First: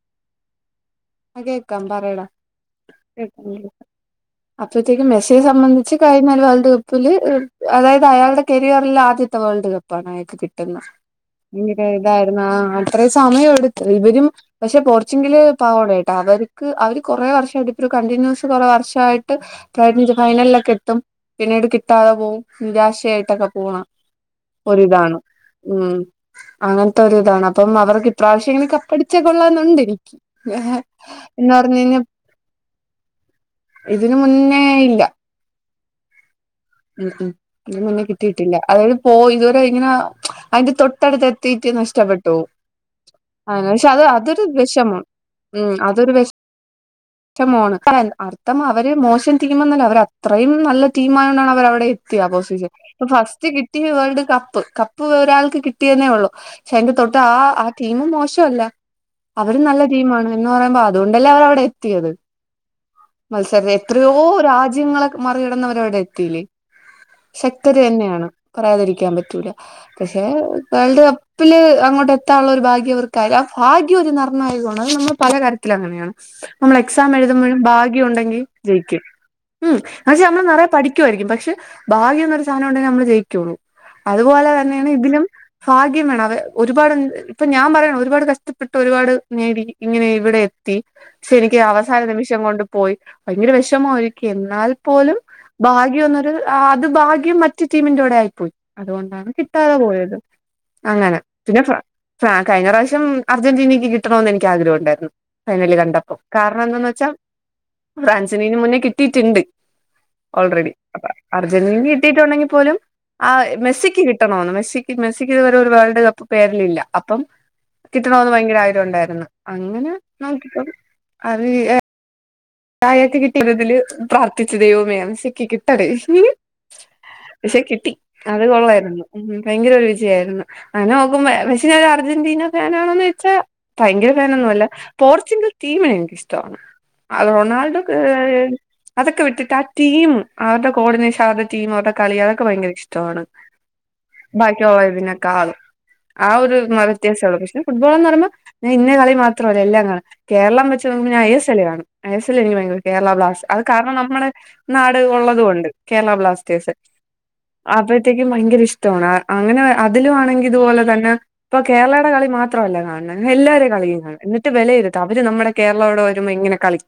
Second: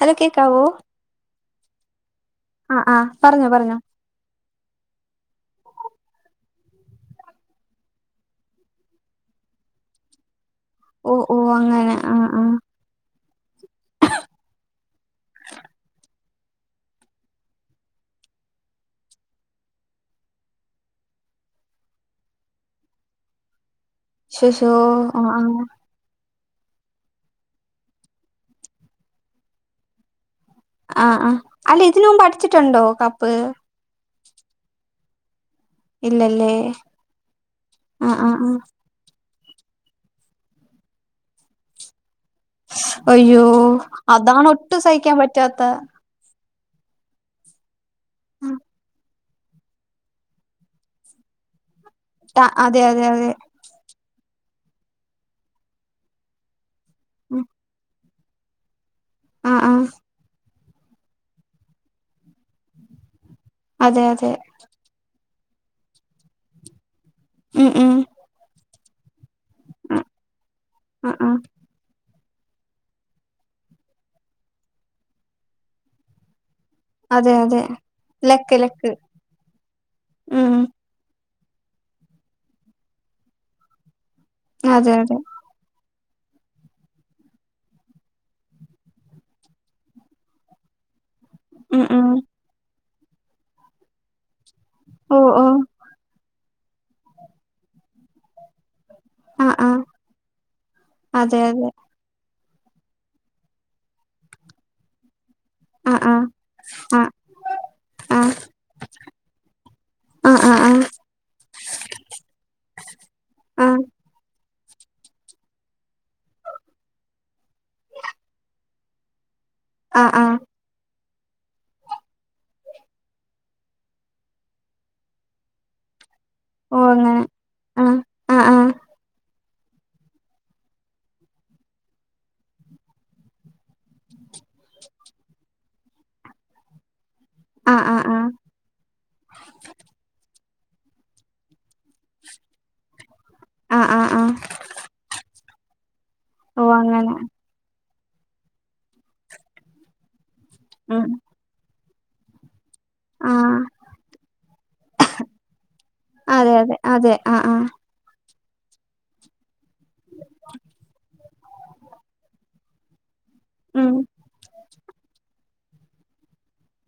Hello കേക്കാവോ ആഹ് കേക്കാം പറയെടാ ആ ആ പറഞ്ഞോ കേക്കം [inaudible] അപ്പത്തേക്കും മെസ്സിയെ സംബന്ധിച്ച് കഴിഞ്ഞ വേൾഡ് കപ്പില് അതായത് അയാളുടെ കരിയറിൽ ആദ്യത്തെ വേൾഡ് കപ്പാണ് മയത്തു കിട്ടുന്ന ഓ ഓ ഇങ്ങ അങ്ങനെ ആ ഇതായിരുന്നു ആ ആഹ് ഇത്രേം സമയം എടുത്ത് ഇവരും പക്ഷെ പോർച്ചിങ്കലേ പവ്വെർഡ് ട്ടഅവരക്ക് അവര് കൊറേ വർഷായിട്ട് ഇപ്പ കണ്ടിന്യൂസ് കൊറെ വർഷായിട്ട് കാഡ്മിലെ ഫൈനലിലൊക്കെ എത്തും പിന്നീട് കിട്ടാതെ പോകും നിരാശയായിട്ടൊക്കെ പോണെ ശശോ ഒരിതാണ് ആ ഉം അങ്ങനത്തെ ഒരു ഇതാണ് അപ്പം അവർക്ക് ഇപ്രാവശ്യം ഇങ്ങനെ കപ്പടിച്ചാ കൊള്ളാന്നുണ്ടിരിക്ക് ആഹ് ആഹ് അല്ല ഇതിനുമ്പ് അടിച്ചിട്ടുണ്ടോ കപ്പ് ഇതിന് മുന്നേ ഇല്ല ഇല്ലല്ലേ ഉം ഉം ഇതിനുമുന്നെ ആ ആ ആ കിട്ടീട്ടില്ല അതായത് ഓഹ് ഇതുവരെ ഇങ്ങനെ അതിന്റെ തൊട്ടടുത്തെത്തീട്ട് നഷ്ടപ്പെട്ടു ശ്ശ് അയ്യോ അങ്ങനെ പക്ഷെ അത് അതൊരു അതാണൊട്ടും വിഷമം സഹിക്കാൻ പറ്റാത്തെ ഉം അതൊരു വിഷമമാണ് അർത്ഥം അവരെ മോശം ടീംമെന്ന് അവര് അത്രയും നല്ല ടീമായോണ്ടാണ് അവരവിടെ എത്തിയ ആ പോസിഷൻ അതെ അതെ അപ്പൊ അതെ ഫസ്റ്റ് കി ട്ടി വേൾഡ് കപ്പ് കപ്പ് ഒരാൾക്ക് കിട്ടിയെന്നേ ഒള്ളു ക്ഷേ എന്റെ തൊട്ട് ആ ആ ടീമും മോശവല്ല ആ അവരും ആ നല്ല ടീമാണ് ന്ന് പറയുമ്പം അതുകൊണ്ടല്ലേ അവരവിടെ എത്തിയത് മത്സര അതെ എത്രയോ അതെ രാജ്യങ്ങള് മറികടന്നവരവിടെ എത്തിയില്ലേ ഉം ശക്തര് ഉം തന്നെയാണ് പറയാതിരിക്കാൻ പറ്റൂല പക്ഷെ വേൾഡ് ആ ആ കപ്പില് അങ്ങോട്ടെത്താനൊള്ള ഒരു ഭാഗ്യവർക്ക് ആരുന്നു ആ ഫാഗ്യ ഒരു നിർണായകമാണ് അത് നമ്മൾ പല കാര്യത്തിലും അങ്ങനെയാണ് നമ്മള് എക്സാം അതെ അതെ എഴുതുമ്പഴും ഭാഗ്യം ഒണ്ടെങ്കിൽ ലക്ക് ലക്ക് ജയിക്കും ഉം പക്ഷെ നമ്മള് ഉം നെറയെ പഠി ക്കുവായിരിക്കും പക്ഷെ ഭാഗ്യം എന്നൊരു സാധനം ഒണ്ടെ നമ്മള് ജയിക്കുവോ അതുപോലെ തന്നെയാണ് അതെ അതെ ഇതിലും ഫാഗ്യം വേണം അവ ഒരുപാട് ഇപ്പൊ ഞാൻ പറയാണ് ഒരുപാട് കഷ്ടപ്പെട്ട് ഒരുപാട് നേടി ഇങ്ങനെ ഇവിടെ എത്തി ക്ഷെ എനിക്ക് ഉം അവസാന ഉം നിമിഷം കൊണ്ട് പോയി ഭയങ്കര വിഷമമായിരിക്കും എന്നാൽ ഓ പോലും ഓ ഭാഗ്യംന്നൊരു ആഹ് അത് ഭാഗ്യം മറ്റ് ടീമിന്റെ കൂടെ ആയിപ്പോയി അതുകൊണ്ടാണ് ആ ആ കിട്ടാതെ പോയത് അങ്ങനെ അതെ പിന്നെ അതെ ഫ്രാ ഫ്രാ കഴിഞ്ഞ പ്രാവശ്യം അർജന്റീനക്ക് കിട്ടണോന്ന് എനിക്ക് ആഗ്രഹം ഒണ്ടാരുന്നു ഫൈനല് ആ ആ കണ്ടപ്പം കാരണം എന്താന്ന് ആ വെച്ചാ ആ ആ ഫ്രാൻസിന് ഇതിന് മുന്നേ കിട്ടീട്ട്ണ്ട് ആ ആ ഓൾറെഡി അപ്പ അർജന്റീനക്ക്‌ കിട്ടീട്ടൊണ്ടെങ്കിൽ പോലും ആഹ് ആ മെസ്സിക്ക് കിട്ടണോന്ന് മെസ്സിക്ക് മെസ്സിക്കിതുവരെ ഒരു വേൾഡ് കപ്പ് പേരിലില്ല അപ്പം കിട്ടണോന്ന് ഭയങ്കര ആഗ്രഹം ഒണ്ടായിരുന്നു അങ്ങനെ ആ ആ നമുക്കിപ്പം അത് ഞാൻ അയാക്ക് കിട്ടിയ ഇതില് പ്രാർത്ഥിച്ചു ദൈവമേ മെസ്സിക്ക് കിട്ടണേ ഓഹ് അങ്ങനെ പക്ഷെ കിട്ടി ആഹ് ആഹ് അത് കൊള്ളായിരുന്നു ഉം ഭയങ്കര ഒരു വിജയായിരുന്നു അങ്ങനെ നോക്കുമ്പ പക്ഷെ ഞാൻ ഒരു അർജന്റീന ഫാനാണോന്ന് വച്ചാ ഭയങ്കര ഫാനൊന്നുമല്ല പോർച്ചുഗൽ ടീമെനിക്കിഷ്ട്ടവാണ് ആഹ് റൊണാൾഡോ ആഹ് കേ ആഹ് അതൊക്കെ വിട്ടിട്ട് ആ ടീം അവര്ടെ കോർഡിനേഷൻ അവര്ടെ ടീം അവര്ടെ കളി അതൊക്കെ ഭയങ്കര ഇഷ്ടവാണ് ആഹ് ആഹ് ആഹ് ആഹ് ആഹ് ബാക്കി ഉള്ളതിനേക്കാളും ആഹ് ഒരു ഓ [unintelligible] അങ്ങനെ വ്യത്യാസമേ ഒള്ളു പക്ഷെ ഫുട്ബോളെന്നു പറയുമ്പോ ഞാൻ ഇന്ന കളി മാത്രല്ല എല്ലാം കാണും കേരളം വെച്ച് ഉം നോക്കുമ്പോ ഞാൻ എ എസ് എല്ല് കാണും എ എസ് എല്ലെനിക്ക് ഭയങ്കര കേരള ബ്ലാസ് ആഹ് അത് കാരണം നമ്മടെ നാട് ഒള്ളത് കൊണ്ട് കേരള അതെ ബ്ലാസ്റ്റേഴ്സ് അതെ അതെ ആഹ് ആഹ് റ്റക്കും ഭയങ്കര ഇഷ്ടവാണ് ആഹ് അങ്ങനെ അതിലു ആണെങ്കി ഇതുപോലെ തന്നെ ഇപ്പ കേരളേടെ കളി മാത്രല്ല കാണ ന്ന് എല്ലാരുടെ ഉം കളിയും കാണും എന്നിട്ട് വിലയിരുത്തും അവര് നമ്മടെ കേരളോടെ വരുമ്പോ എങ്ങനെ കളി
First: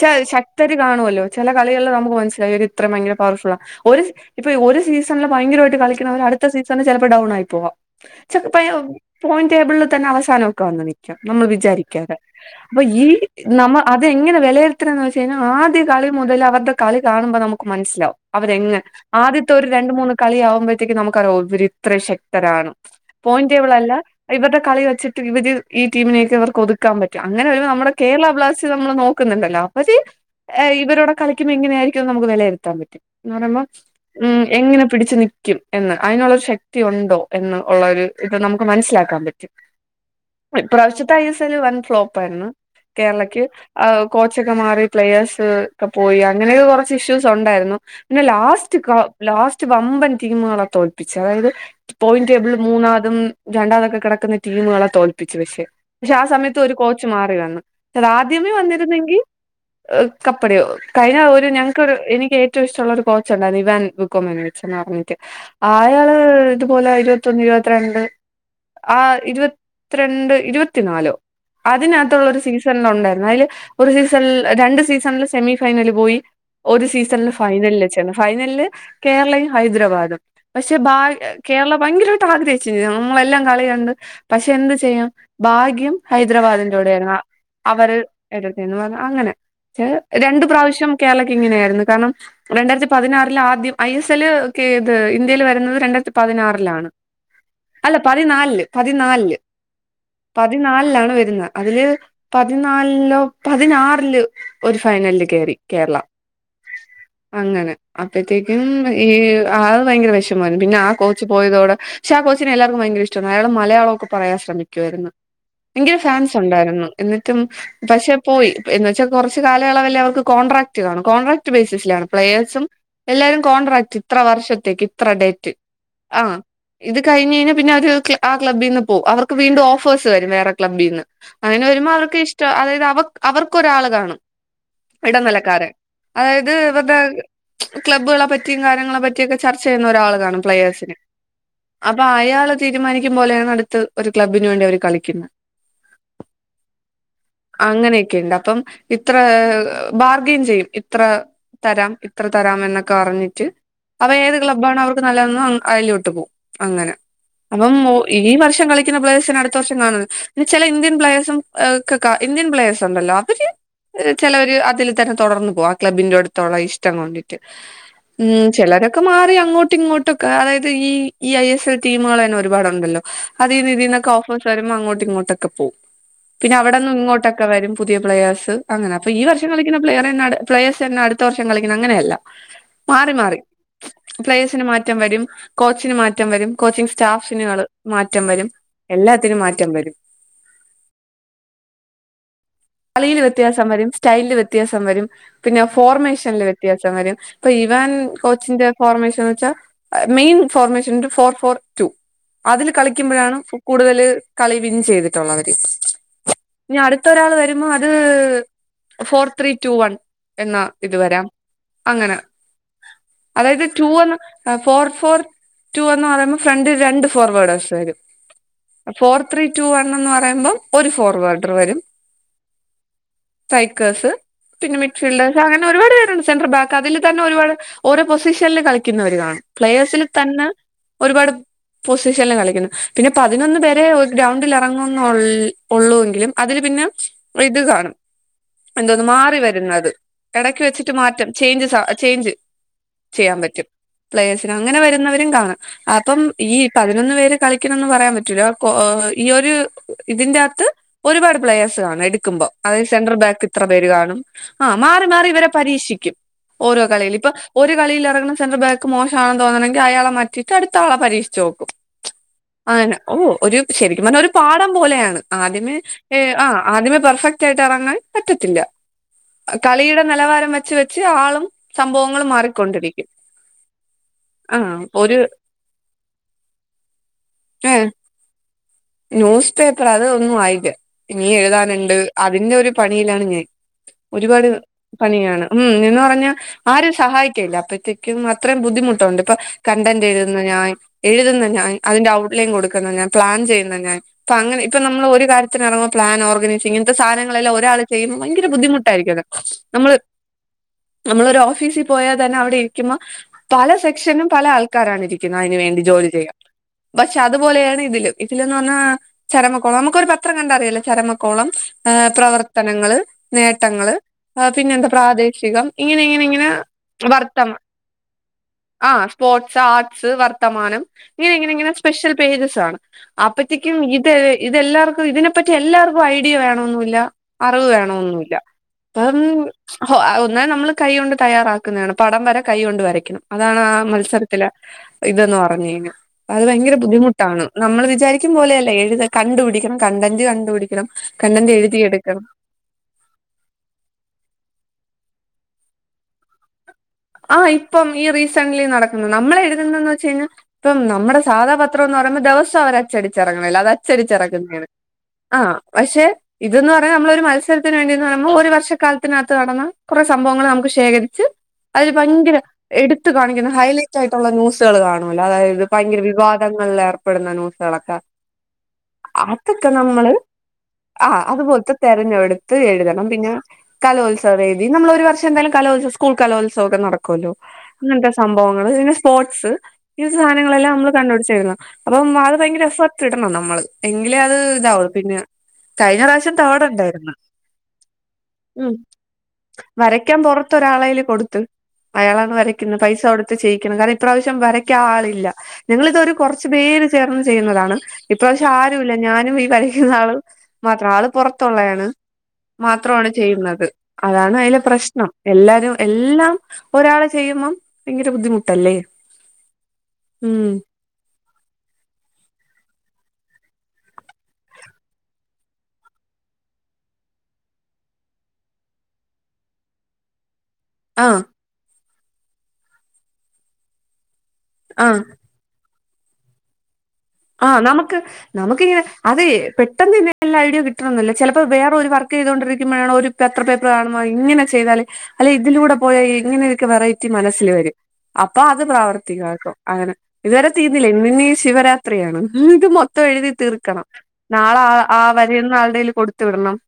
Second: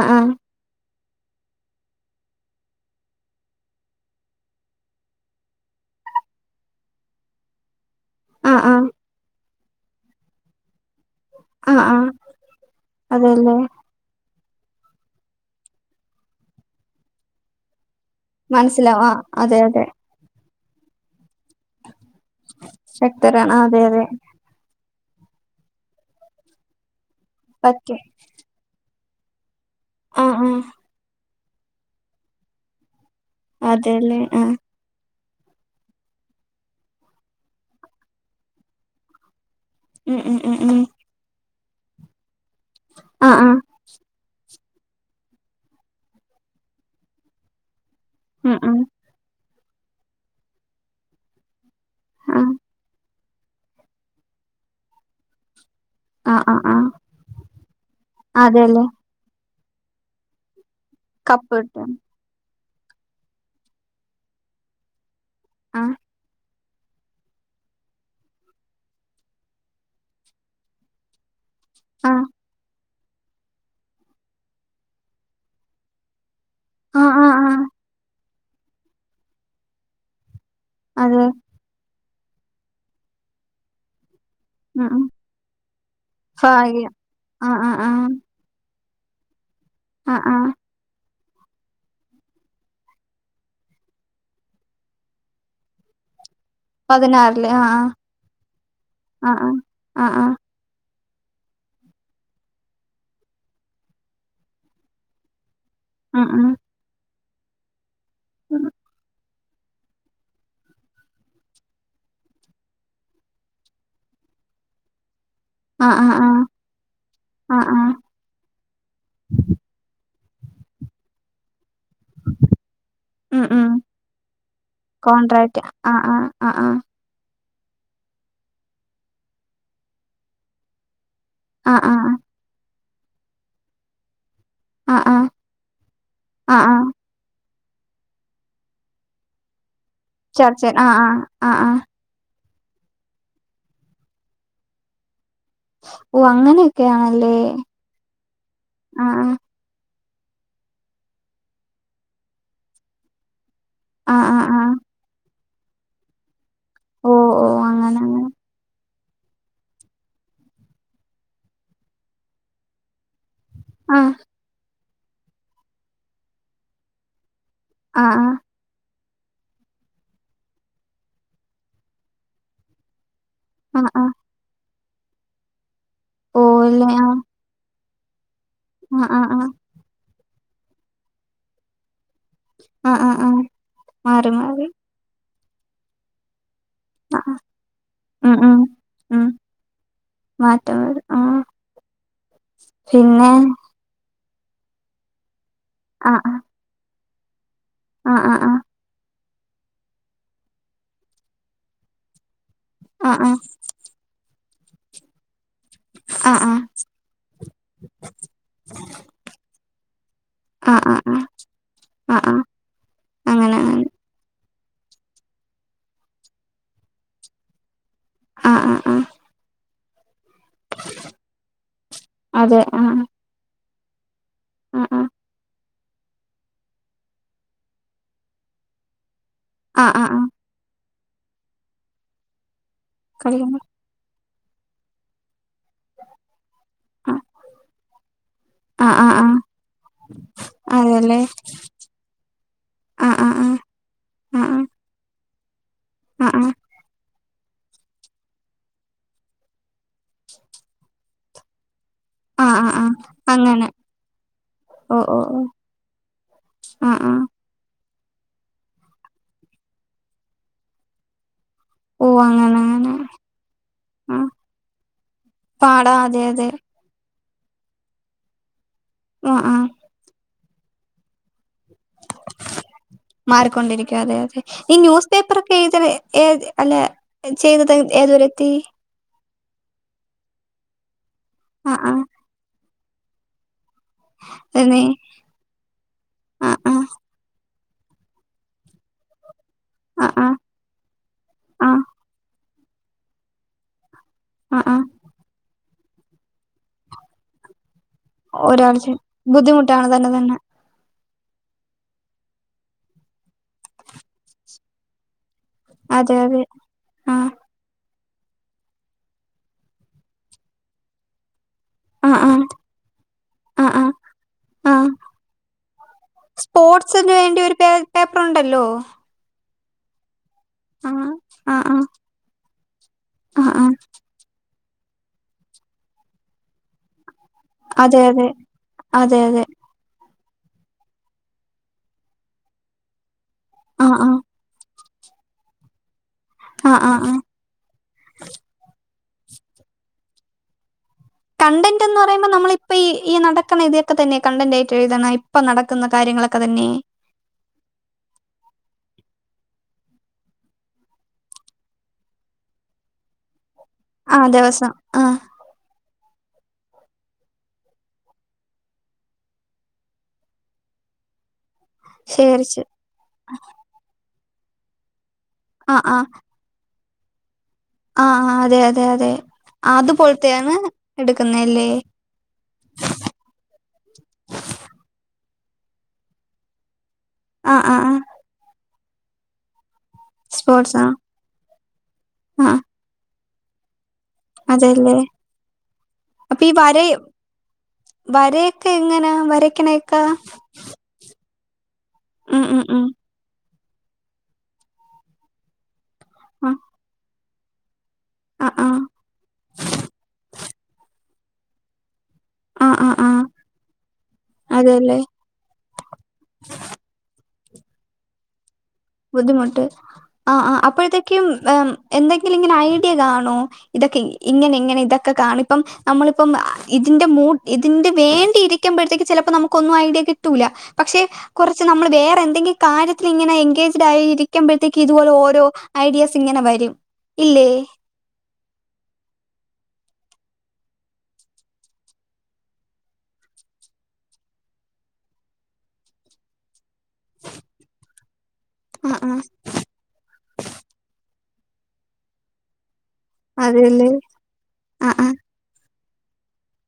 ച ആഹ് ശക്തര് കാണുവല്ലോ ചെല കളികളില് നമുക്ക് മനസ്സിലായി അവര് ഇത്ര ഭയങ്കര പവർഫുള്ളാ ഒരു ഇപ്പ ഒരു സീസണില് ഭയങ്കരവായിട്ട് കളിക്ക്ണവര് അടുത്ത സീസണില് ചെലപ്പോ ഡൗൺ ആയി പോവാം ച ആഹ് പയോ ആഹ് പോയിന്റ് ടേബിളിൽ തന്നെ അവസാനൊക്കെ വന്നു നി ക്ക നമ്മള് ആഹ് ആഹ് വിചാരിക്കാതെ അപ്പൊ ഈ അതെല്ലേ നമ അതെങ്ങനെ വെലയിരുത്തണന്ന് വെച്ച് കഴിഞ്ഞാൽ ആദ്യ കളി മുതൽ അവരുടെ കളി കാണുമ്പോ നമുക്ക് മനസ്സിലാവും അവരെങ്ങനെ മനസ്സിലാവും ആഹ് ആദ്യത്തെ അതെ ഒരു അതെ രണ്ടു മൂന്ന് കളിയാകുമ്പൊഴത്തേക്കും നമുക്കറിയാം ഓ ഇവര് ഇത്ര ശക്തരാണ് ശക്തരാണ് ആ, അതെ പോയിന്റെബിളല്ല അതെ ക ഇവര്ടെ കളി വെച്ചിട്ട് ഇവര് ഈ ടീമിനെയൊക്കെ ഇവർക്ക് ഒതുക്കാൻ പറ്റും അങ്ങനെ നമ്മുടെ പറ്റും കേരളാ ബ്ലാസ് സ് നമ്മള് നോക്കുന്നുണ്ടല്ലോ അപ്പൊത് ആഹ് ആഹ് ഇവരുടെ കളിക്കുമ്പോ ഇങ്ങനെയായിരിക്കുന്ന് നമുക്ക്‌ വെലയിരുത്താൻ പറ്റും എന്ന് പറയുമ്പം അതെല്ലേ ഉം ആഹ് എങ്ങനെ പിടിച്ചു നിക്കും എന്ന് അയിനുള്ളൊരു ശക്തി ഒണ്ടോ എന്ന് ഒള്ളൊരു ഇത് നമുക്ക് മനസ്സിലാക്കാൻ പറ്റും ഉം ഉം ഉം ഉം ഇപ്രാവശ്യത്തെ ഐ എസ്സ് എൽ വൻ ഫ്ലോപ്പായിരുന്നു ആഹ് കേരളക്ക് ആഹ് ആ കോച്ചൊക്കെ മാറി പ്ലേയേഴ്സ് ഒക്കെ പോയി അങ്ങനൊക്കെ കൊറച്ച് ഇഷ്യൂസ് ഒണ്ടാരുന്നു പിന്നെ ഉം ഉം ലാസ്റ്റ് കാ ലാസ്റ്റ് വമ്പൻ ടീമുകളെക്കെ ഒപ്പിച്ച് അതായത് പോയിന്റ് ആഹ് ടേബില് മൂന്നാമതും രണ്ടാമതൊക്കെ കെടക്കുന്ന ടീമുകളെ തോൽപ്പിച്ചു പക്ഷേ പക്ഷെ ആ ആഹ് സമയത്ത് ആഹ് ഒരു ആഹ് കോച്ച് മാറി വന്നു അഭ്യാമേ അതെല്ലേ വന്നിരുന്നെ ങ്കി കപ്പടയോ കഴിഞ്ഞ ഒരു കപ്പ് ഞങ്ങക്ക് കിട്ടും ഒരു എനിക്ക് ഏറ്റ ഏറ്റവും ഇഷ്ടൊള്ള ഒരു കോച്ച് ഒണ്ടായിരുന്ന് ഇവാൻ ബക്കോം എന്ന് വെച്ചന്ന് പറഞ്ഞിട്ട് ആഹ് ആയാള്. ഇതുപോലെ ഇരുപത്തൊന്ന് ഇരുപത്തിരണ്ട് ആ ഇരുപത്തിരണ്ടോ ഇരുപത്തിനാലോ. ആഹ് അതിനകത്തുള്ള ഒരു സീസണില് ഒണ്ട് എന്തായാലും ഒരു സീസൺ രണ്ട് സീസൺല് സെമി ഫൈനില് പോയി ഒരു ആഹ് സീസൺല് ആഹ് ആഹ് ഫൈനല് എ ഫൈനലിന് കേരളയും ഹൈദ്രാബാദും പക്ഷെ ബാ അതെ കേരള ഭയങ്കരായിട്ട് ആഗ്രഹിച്ച് നമ്മളെല്ലാം കളികണ്ട്. പക്ഷെ എന്ത് ഉം ഉം ചെയ്യാം ഭാഗ്യം ഹൈദരാബാദിന്റ കുടേ ഭാഗ്യം ആയിരുന്നു അ ആഹ് അ ആഹ് അവര് ആഹ് എടക്കെന്ന് പറഞ്ഞാ അങ്ങനെ ആഹ് രണ്ടു ആഹ് പ്രാവശ്യം കേരളക്ക് ഇങ്ങനെയായിരുന്നു കാരണം. രണ്ടായിരിത്തി പതിനാറില് ആദ്യം ഐ എസ് എൽ ഒക്കെ ഇത് ഇന്ത്യയിൽ വരുന്നത് രണ്ടായിരിത്തി പതിനാറിലാണ് പതിനാറില് ആഹ് ആഹ് അല്ല പതിനാലില് പതിനാലില് ആഹ് ആഹ് പ തിനാലിലാണ് വരുന്നത് അതില് പതിനാ നല്ലോ പതിനാറില് ഒരു ഫൈനലിൽ കേറി കേരള ആഹ് ആഹ് അങ്ങനെ അപ്പത്തേക്കും ഈഹ് ആഹ് അത് ഭയങ്കര വെഷമായിരുന്നു പിന്നെ ആ കോച്ച് പോയതോടെ ഷാ കോച്ചിനെ എല്ലാർക്കും ഭയങ്കര ഇഷ്ടാ അയാള് മലയാളൊക്കെ പറയാൻ ശ്രമിക്കുവായിരുന്നു. യങ്കര ആഹ് ആഹ് ഫാൻസ് ഉണ്ടായിരുന്നു എന്നിട്ടും ആഹ് ആഹ് ആഹ് ആഹ് ആഹ് പക്ഷെ പോയി എന്ന് വെച്ചാ കെറച്ച് കാലയളവല്ലേ അവർക്ക് കോൺട്രാക്ട് കാണൂ, കോൺട്രാക്ട് ബേസിസിലാണ് പ്ലയേഴ്സും. എല്ലാരും ഉം ഉം കോൺട്രാക്റ്റ് ഇത്ര വർഷത്തേക്ക് ഇത്ര ഡേറ്റ്. കോൺട്രാക്ട് ആഹ് ആഹ് ആഹ് ആഹ് ഇത് കഴിഞ്ഞ് കഴിഞ്ഞാ പിന്നെ അവര് ആ ക്ലബ്ബിന്ന് പോ, അവർക്ക് വീണ്ടും ഓഫേഴ്സ് വരും വേറെ ക്ലബ്ബീന്ന്. അങ്ങനെ ആഹ് വരുമ്പോ ആഹ് അവർക്ക് ഇഷ്ടാ, അതായത് അവ അവർക്ക് ഒരാള് കാണും. ആഹ് ആഹ് ആഹ് എടനിലക്കാര് അതായത് ആഹ് ആഹ് ഇവറടെ ക്ലബ്ബുകളെ പറ്റി കാര്യങ്ങളെ പറ്റിയൊക്കെ ചർച്ച ചെയ്യുന്ന ഒരാള് കാണും ചർച്ച ആഹ് പ്ലെയേഴ്സില് ആഹ് ആഹ് ആഹ് അപ് അപ്പൊ അയാള് തീരുമാനിക്കും പോലെയാണ് അടുത്ത് ഒരു ക്ലബിന് വേണ്ടി അവര് കളിക്കുന്ന്. ഓഹ് അങ്ങനെയൊക്കെയാണല്ലേ. അങ്ങനെയൊക്കെ ഇണ്ട് അപ്പം ആഹ് ഇത്രഹ് ബാർഗെയ്ൻ ചെയ്യും ഇത്ര തരാം ഇത്ര തരാം എന്നൊക്കെ പറഞ്ഞിട്ട്. അവ ആഹ് ഏത് ആഹ് ആഹ് ആഹ് ക്ലബാണ് അവർക്ക് നല്ലതെന്ന് അതിലോട്ട് പോകും. അങ്ങനെ ഓഹ് ഓഹ് അപ്പം മൂ അങ്ങനെ അങ്ങനെ ഈ വർഷം കളി പ്ലെഴേസിന് അടുത്ത വർഷം കാണൂല പിന്നെ ചില ഇന്ത്യൻ പ്ലെയേസും ഒക്കെ ഇന്ത്യൻ പ്ലെയേസ് ഒണ്ടല്ലോ അവര്. ആഹ് ചെലവര് അതിൽ തന്നെ തെടർന്നു പോവും ആ ക്ലബ്ബിന്റെ എടുത്തുള്ള ഇഷ്ടം കൊണ്ടിട്ട് ആഹ് ആഹ് ഉം. ചിലരൊക്കെ മാറി അങ്ങോട്ടും ഇങ്ങോട്ടൊക്കെ അതായത് ഈ ഈ ഐ എസ് എൽ ടീമുകൾ തന്നെ ഒരുപാടുണ്ടല്ലോ. അതീന് ആഹ് ഇതിന്നൊക്കെ ആഹ് ഓഫേഴസ് വരുമ്പോ അങ്ങോട്ടും ഇങ്ങോട്ടൊക്കെ പോവും. പിന്നെ ഓഹ് ഇല്ല അവിടന്നും ഇങ്ങോട്ടെ ഒക്കെവരും പുതിയപ്ലെഴേസ് അങ്ങനെ, ആഹ് അപ്പൊ ഈ ആഹ് ആഹ് വർഷം കളിക്കണ പ്ലെയറെന്നെ പ്ലേഴേസെന്നെ അടുത്ത വർഷം കളിക്കുന്നെ അങ്ങനെയല്ല. ആഹ് ആഹ് മാറി ആഹ് മാറി ആഹ് മാറി പ്ലെഴേസിന് മാറി മാറ്റം വരും, കോച്ചിന് മാറ്റം വരും, കോച്ചി ആഹ് ആഹ് സ്റ്റാഫിനുകൾ മാറ്റം ഉം വരും, ഉം ഉം എല്ലാത്തിനും മാറ്റം വരും. മാറ്റം വരും. ആഹ് കളിയില് പിന്നെ വ്യത്യാസം വരും, സ്റ്റൈലില് വ്യത്യാസം വരും, പിന്നെ ആഹ് ഫോർമേഷൻല് വ്യത്യാസം വരും. അപ്പൊ ഈവാൻ ആഹ് ആഹ് കോച്ചിന്റെ. ഫോർമേഷൻ എന്ന് വെച്ചാ main formation four four two അതിൽ ആഹ് ആഹ് കളിക്കുമ്പഴാണ് സൂ കൂടുതൽ കളി വിൻ ചെയ്തിട്ടുള്ളവര്, ആഹ് ഇനി അടുത്തൊരാൾ വരും. മ്മ അത് ഫോർ ത്രീ ടു വൺ. എന്നാ ആഹ് ആഹ് ഇത് ആഹ് ആഹ് ആഹ് വരാം അങ്ങനെ. ആഹ് ആഹ് അങ്ങനെ അതായത് അങ്ങനെ റ്റു ഒന്ന് ഫോർ ഫോർ റ്റു എന്ന് പറയുമ്പോ ഫ്രണ്ടിൽ രണ്ട് ഫോർവേഡേയ്സ് വരും. ആഹ് ആഹ് ആഹ് ഫോർ ത്രീ റ്റു വൺ എന്ന് പറയുമ്പം ഒരു ഫോർവാട്ടർവരും. അതെ ആഹ്. തൈക്കേഴ്സ്, പിന്നെ ആഹ് ആഹ് മിറ്റ്ഫീൽഡേഴ്സ്, അങ്ങ ഒരുപാട് പേരുണ്ട് സെൻട്രൽ ബാക്ക് അതിൽ തന്നെ ഒരുപാട് ഓരോ പൊസിഷല് കളിക്കുന്നവര് കാണും. ആഹ് പ്ലയെർസിന് ആഹ് ആഹ് തന്നെ ഒരുപാട് പൊസിഷനിൽ കളിക്കുന്നു, പിന്നെ പതിനൊന്ന് കളിക്കുന്നു പേരെ ഒരു ഗ്രൗണ്ടിലറങ്ങുന്നു ഒള്ള് ഒള്ളൂ എങ്കിലും, അതിന് പിന്നെ ഇത് കാണും. ആഹ് എന്തോന്ന് ആഹ് ആഹ് ആഹ് മാറി വരുന്നത്, ഇടക്ക് വെച്ചിട്ട് അതല്ലേ മാറ്റം ചേയ്ഞ്ചസ് ചെയ്ഞ്ജ്. ആഹ് ചെയ്യാം ആഹ് പറ്റും, പ്ലയേഴ്‌സിന് ആഹ് അങ്ങനെ വരുന്നവരും കാണാം അപ്പം ആഹ് ആഹ് ഈ പതിനൊന്ന് പേര് കളിക്കണന്ന് പറയാൻ പറ്റൂല്ലാ ഓ ഈ ഒരു ഇതിന്റെ അകത്ത് ഒരുപാട് പ്ലയേഴ്‌സ് കാണും എട് ക്കുമ്പോ, ആഹ് ആഹ് ആഹ് അതായത് ആഹ് സെൻട്രൽ ബാക്ക് ഇത്ര അങ്ങനെ പേര് കാണും, ആ ഓഹ് മാറി ഓഹ് മാറി ഓഹ് ഇവരെ പരീക്ഷിക്കും. ഓരോ ആഹ് കളിയില് ആഹ് ഇപ്പൊ ഒരു കളിയില് ഇറങ്ങണ സെന്റർ ബാക്ക് മോശമാണെന്ന് തോന്നണെങ്കി അയാള മാറ്റിയിട്ട് അടുത്താളെ പരീക്ഷച്ച് നോക്കും. ഓഹ് അങ്ങനെ. അങ്ങനെ അതന്നെ ഓ ഒരു ശരിക്കും പറഞ്ഞ ആഹ് ഒരു പാടം പോലെയാണ്, ആദ്യമേ പാടാ മേ അതെ അതെ ആഹ് ആദ്യമേ പെർഫക് ആയിട്ട് ഇറങ്ങാൻ പറ്റത്തില്ല, ആഹ് ആഹ് കളിയുടെ നിലവാരം വെച്ച് വെച്ച് ആളും സംഭവങ്ങളും മാറിക്കൊണ്ട് മാറിക്കൊണ്ടിരിക്കും, അതെ അതെ ഈ ന്യൂസ് ഒരു പേപ്പർ ഒക്കെ ഇത് അല്ലാ. ചെയ്തത് ഏഹ് ഏതുവരെയെത്തി? ന്യൂസ് പേപ്പർ അത് ഒന്നും ആയില്ല, ഇനീ ആഹ് എഴുതാനുണ്ട് ആഹ് അതിന്റെ ഒരു പണിയിലാണ് ഞാൻ. ഒരുപാട് തന്നെ പണിയാണ് ഉം, എന്ന് പറഞ്ഞാ ആഹ് ആഹ് ആരും സഹായിക്കല്ല അപ്പത്തേക്ക് അത്രം ബുദ്ധിമുട്ടുണ്ട് ഇപ്പൊ കണ്ടന്റ് ആഹ് ആഹ് എഴുതുന്ന ഞാൻ എഴുതുന്ന ഞാൻ ആഹ് അതിന്റെ ഔട്ട്ലൈൻ കൊടുക്കുന്ന ഞാൻ പ്ലാൻ ചെയ്യുന്ന ഞാൻ അപ്പൊ അങ്ങനെ ആഹ് ഇപ്പ ആഹ് നമ്മള് ഒരു കാര്യ ത്തിന് ഇറങ്ങുമ്പോ പ്ലാൻ ഓർഗനൈസിംഗ് ഇങ്ങൻത്തെ സാധനങ്ങളെല്ലാം ഒരാള് ചെയ്യുമ്പോൾ ഭയങ്കര ഒരാൾ ബുദ്ധിമുട്ടായിരിക്കും അത് ബുദ്ധിമുട്ടാണ് നമ്മള് തന്നെ തന്നെ നമ്മളൊരു ഓഫീസി പോയാൽ തന്നെ അവടെ ഇരിക്കുമ്പോ പല സെക്ഷനും പല ആൾക്കാരാണ് ഇരിക്കുന്നത് അയ്ന് വേണ്ടി ജോലി അതെ ചെയ്യാൻ, അതെ പക്ഷെ ആഹ് അതുപോലെയാണ് ഇതിലും. ഇതെന്ന് പറഞ്ഞാ ചരമക്കോളം നമുക്കൊ ഒരു പത്രം കണ്ടാറിയാല്ലേ ചരമക്കോളം. ഏഹ് ആഹ് ആഹ് പ്രവർത്തനങ്ങള് ആഹ് ആഹ് നേട്ടങ്ങള്. ആഹ്, പിന്നെ എന്താ പ്രാദേശികം ഇങ്ങനെ ഇങ്ങനെ ഇങ്ങനെ [unintelligible] വേണ്ടി ഒരു വർത്തമാ പെ പേപ്പർ ഉണ്ടല്ലോ. ആഹ് സ്പോർട്സ്, ആർട്സ്, വർത്തമാനം, ആ ആ ഇങ്ങനിങ്ങനിങ്ങനെ ആ സ്പെഷ്യൽ പേജസ് ആണ്. ആ ആ അപ്പത്തേക്കും ഇത് ഇതെല്ലാർക്കും ഇതിനെപ്പറ്റി എല്ലാർക്കും ഐഡിയ വേണൊന്നുല്ല. അറിവ് അതെ അതെ വേണോന്നുല്ല അതെ അതെ [unintelligible] ഒന്നേ നമ്മള് കൈ കൊണ്ട് തയ്യാറാക്കുന്നതാണ് പടം വരെ കൈ കൊണ്ട് വരയ്ക്കണം അതാണ് ആ മത്സര ഇതെന്ന് പറഞ്ഞു കഴിഞ്ഞാ, അത് ആ ഭയങ്കര ആ ആ ബുദ്ധിമുട്ടാണ് നമ്മള് വിജ വിചാരിക്കും പോലെയല്ല എഴുത കണ്ടു പിടിക്കണം കൺടെന്റ് കണ്ടുപിടിക്കണം കൺടെന്റ് എഴുതിയെടുക്കണം. ഇപ്പൊ ഈ ഈ നടക്കുന്ന ഇതൊക്കെ തന്നെ കണ്ടന്റായിട്ട് എഴുതണ ഇപ്പൊ നടക്കുന്ന കാര്യങ്ങളൊക്കെ തന്നെ. ആഹ്, ഇപ്പം ഈ റീസെന്റ്ലി നടക്കുന്ന നമ്മളെഴുതുന്നേന്ന് വെച്ച് കഴിഞ്ഞാ ഇപ്പം നമ്മുടെ സാധാപത്രം എന്ന് പറയുമ്പോ ദിവസം അവര് അച്ചടിച്ചിറങ്ങണല്ലേ അത് ആ അച്ചടിച്ചിറങ്ങുന്നേണ്. ദിവസം ആ ആഹ്, പക്ഷെ ഇതന്ന് പറഞ്ഞ നമ്മളൊരു മത്സരത്തിന് വേണ്ടിന്ന് പറയുമ്പോൾ ഒരു വർഷക്കാലത്തിനകത്ത് നടന്ന കുറെ സംഭവങ്ങൾ നമുക്ക് ശേഖരിച്ച് അതിൽ ഭയങ്കര ശേഖരിച്ച് എടുത്ത് കാണിക്കുന്ന ഹൈലൈറ്റ് ആയിട്ടുള്ള ന്യൂസുകള് കാണുല്ലോ അതായത് ആ ആ ഭയങ്കര വിവാദ വിവാദങ്ങള് ഏർ ന്യൂസുകളൊക്കെ ആ ആ അതെ അതെ അതെ അതൊക്കെ നമ്മള് അതുപോലത്തെയാണ് ആ എടുക്കുന്നല്ലേ അതുപോൽത്തെ തിരഞ്ഞെടുത്ത് ത്ത് എഴുതണം, പിന്നെ കലോത്സവ വേദി നമ്മള് ഒരു വർഷം എന്തായാലും കലോത്സവം സ്കൂൾ കലോത്സവൊക്കെ നട നടക്കുവല്ലോ, ആ ആ ആ അങ്ങനത്തെ സംഭവങ്ങള് പിന്നെ സ്പോർട്സ് ഈ സാധനങ്ങളെല്ലാം സ്പോർട്സ് ആ നമ്മള് കണ്ടു പിടിച്ചെഴുതണം, അപ്പം അത് ആ ഭയങ്കര എഫർട്ട് ഇടണം നമ്മള്. എങ്കിലേ അത് ഇതാവുള്ളു അതെല്ലേ പിന്നെ കഴിഞ്ഞ പ്രാവശ്യം അപ്പൊ ഈ തേർഡ് വര ഉണ്ടായിരുന്നു. വരയൊക്കെ ഉം എങ്ങനാ വരക്കണെ ഒക്കെ വരയ്ക്കാൻ പുറത്തൊരാളയില് കൊടുത്തു അയാളാണ് ഉം ഉം വരയ്ക്കുന്നത് ഉം പൈസ കൊടുത്ത് ചെയ്യിക്കുന്നത് കാരണം ഇപ്രാവശ്യം വരയ്ക്കാൻ ആളില്ല ഞങ്ങളിതൊരു കുറച്ചു ആ പേര് ചേർന്ന് ചെയ്യുന്നതാണ് ആ ഇപ്രിവശ്യം ആ ആരും ഇല്ല ഞാനും ഈ വരക്കുന്ന ആളും മാത്രം ആള് പുറത്തുള്ളയാണ് ആ ആ മാത്രമാണ് ആ ചെയ്യുന്നത് അതാണ് അതിലേ അതെല്ലേ പ്രശ്നം എല്ലാരും എല്ലാം ഒരാളെ ചെയ്യുമ്പം ഭയങ്കര ബുദ്ധിമുട്ടല്ലേ ബുദ്ധിമുട്ട് ആഹ് ഉം ആഹ് അപ്പോഴത്തേക്കും എന്തെങ്കിലും ഇങ്ങനെ ഐഡിയ കാണുവോ ഇതൊക്കെ ഇങ്ങനെ ഇങ്ങനെ ഇതൊക്കെ കാണിപ്പം നമ്മളിപ്പം ഇതിന്റെ മൂ ഇതിന്റെ വേണ്ടി ഇരി ക്കുമ്പോഴത്തേക്ക് ചിലപ്പോ നമുക്ക് ഒന്നും ഐഡിയ കിട്ടൂല പക്ഷെ ആഹ് കുറച്ച് നമ്മൾ വേറെ എന്തെങ്കിലും കാര്യത്തിൽ ഇങ്ങനെ എൻഗേജ്ഡ് ആയിരിക്കുമ്പോഴത്തേക്ക് ആഹ് ഇതുപോലെ ഓരോ ഐഡിയാസിങ്ങനെ വരും ഇല്ലേ ആഹ് നമു നമുക്കിങ്ങനെ അതെ പെട്ടന്നല്ല ഐഡിയ കിട്ടണമെന്നില്ല ചിലപ്പോ വേറെ ഒരു വർക്ക് ചെയ്തൊണ്ടിരിക്കുമ്പോഴാണോ ഒരു എത്ര പേപ്പർ കാണുമോ ഇങ്ങനെ ചെയ്താൽ അല്ലെ ഇതിലൂടെ പോയ ഇങ്ങനെയൊക്കെ വെറൈറ്റി മനസ്സിൽ വരും അപ്പൊ അത് ആഹ് ആഹ് പ്രാവർത്തികാക്കും അങ്ങനെ ഇതുവരെ തീർന്നില്ല ഇന്ന് ഇനി ശിവരാത്രി ത്രിയാണ് ഇന്ന് മൊത്തം എഴുതി തീർക്കണം അതെല്ലേ നാളെ ആഹ് ആഹ് ആവ എഴുതുന്ന ആളുടെ കൈയ്യിൽ കൊടുത്തുവിടണം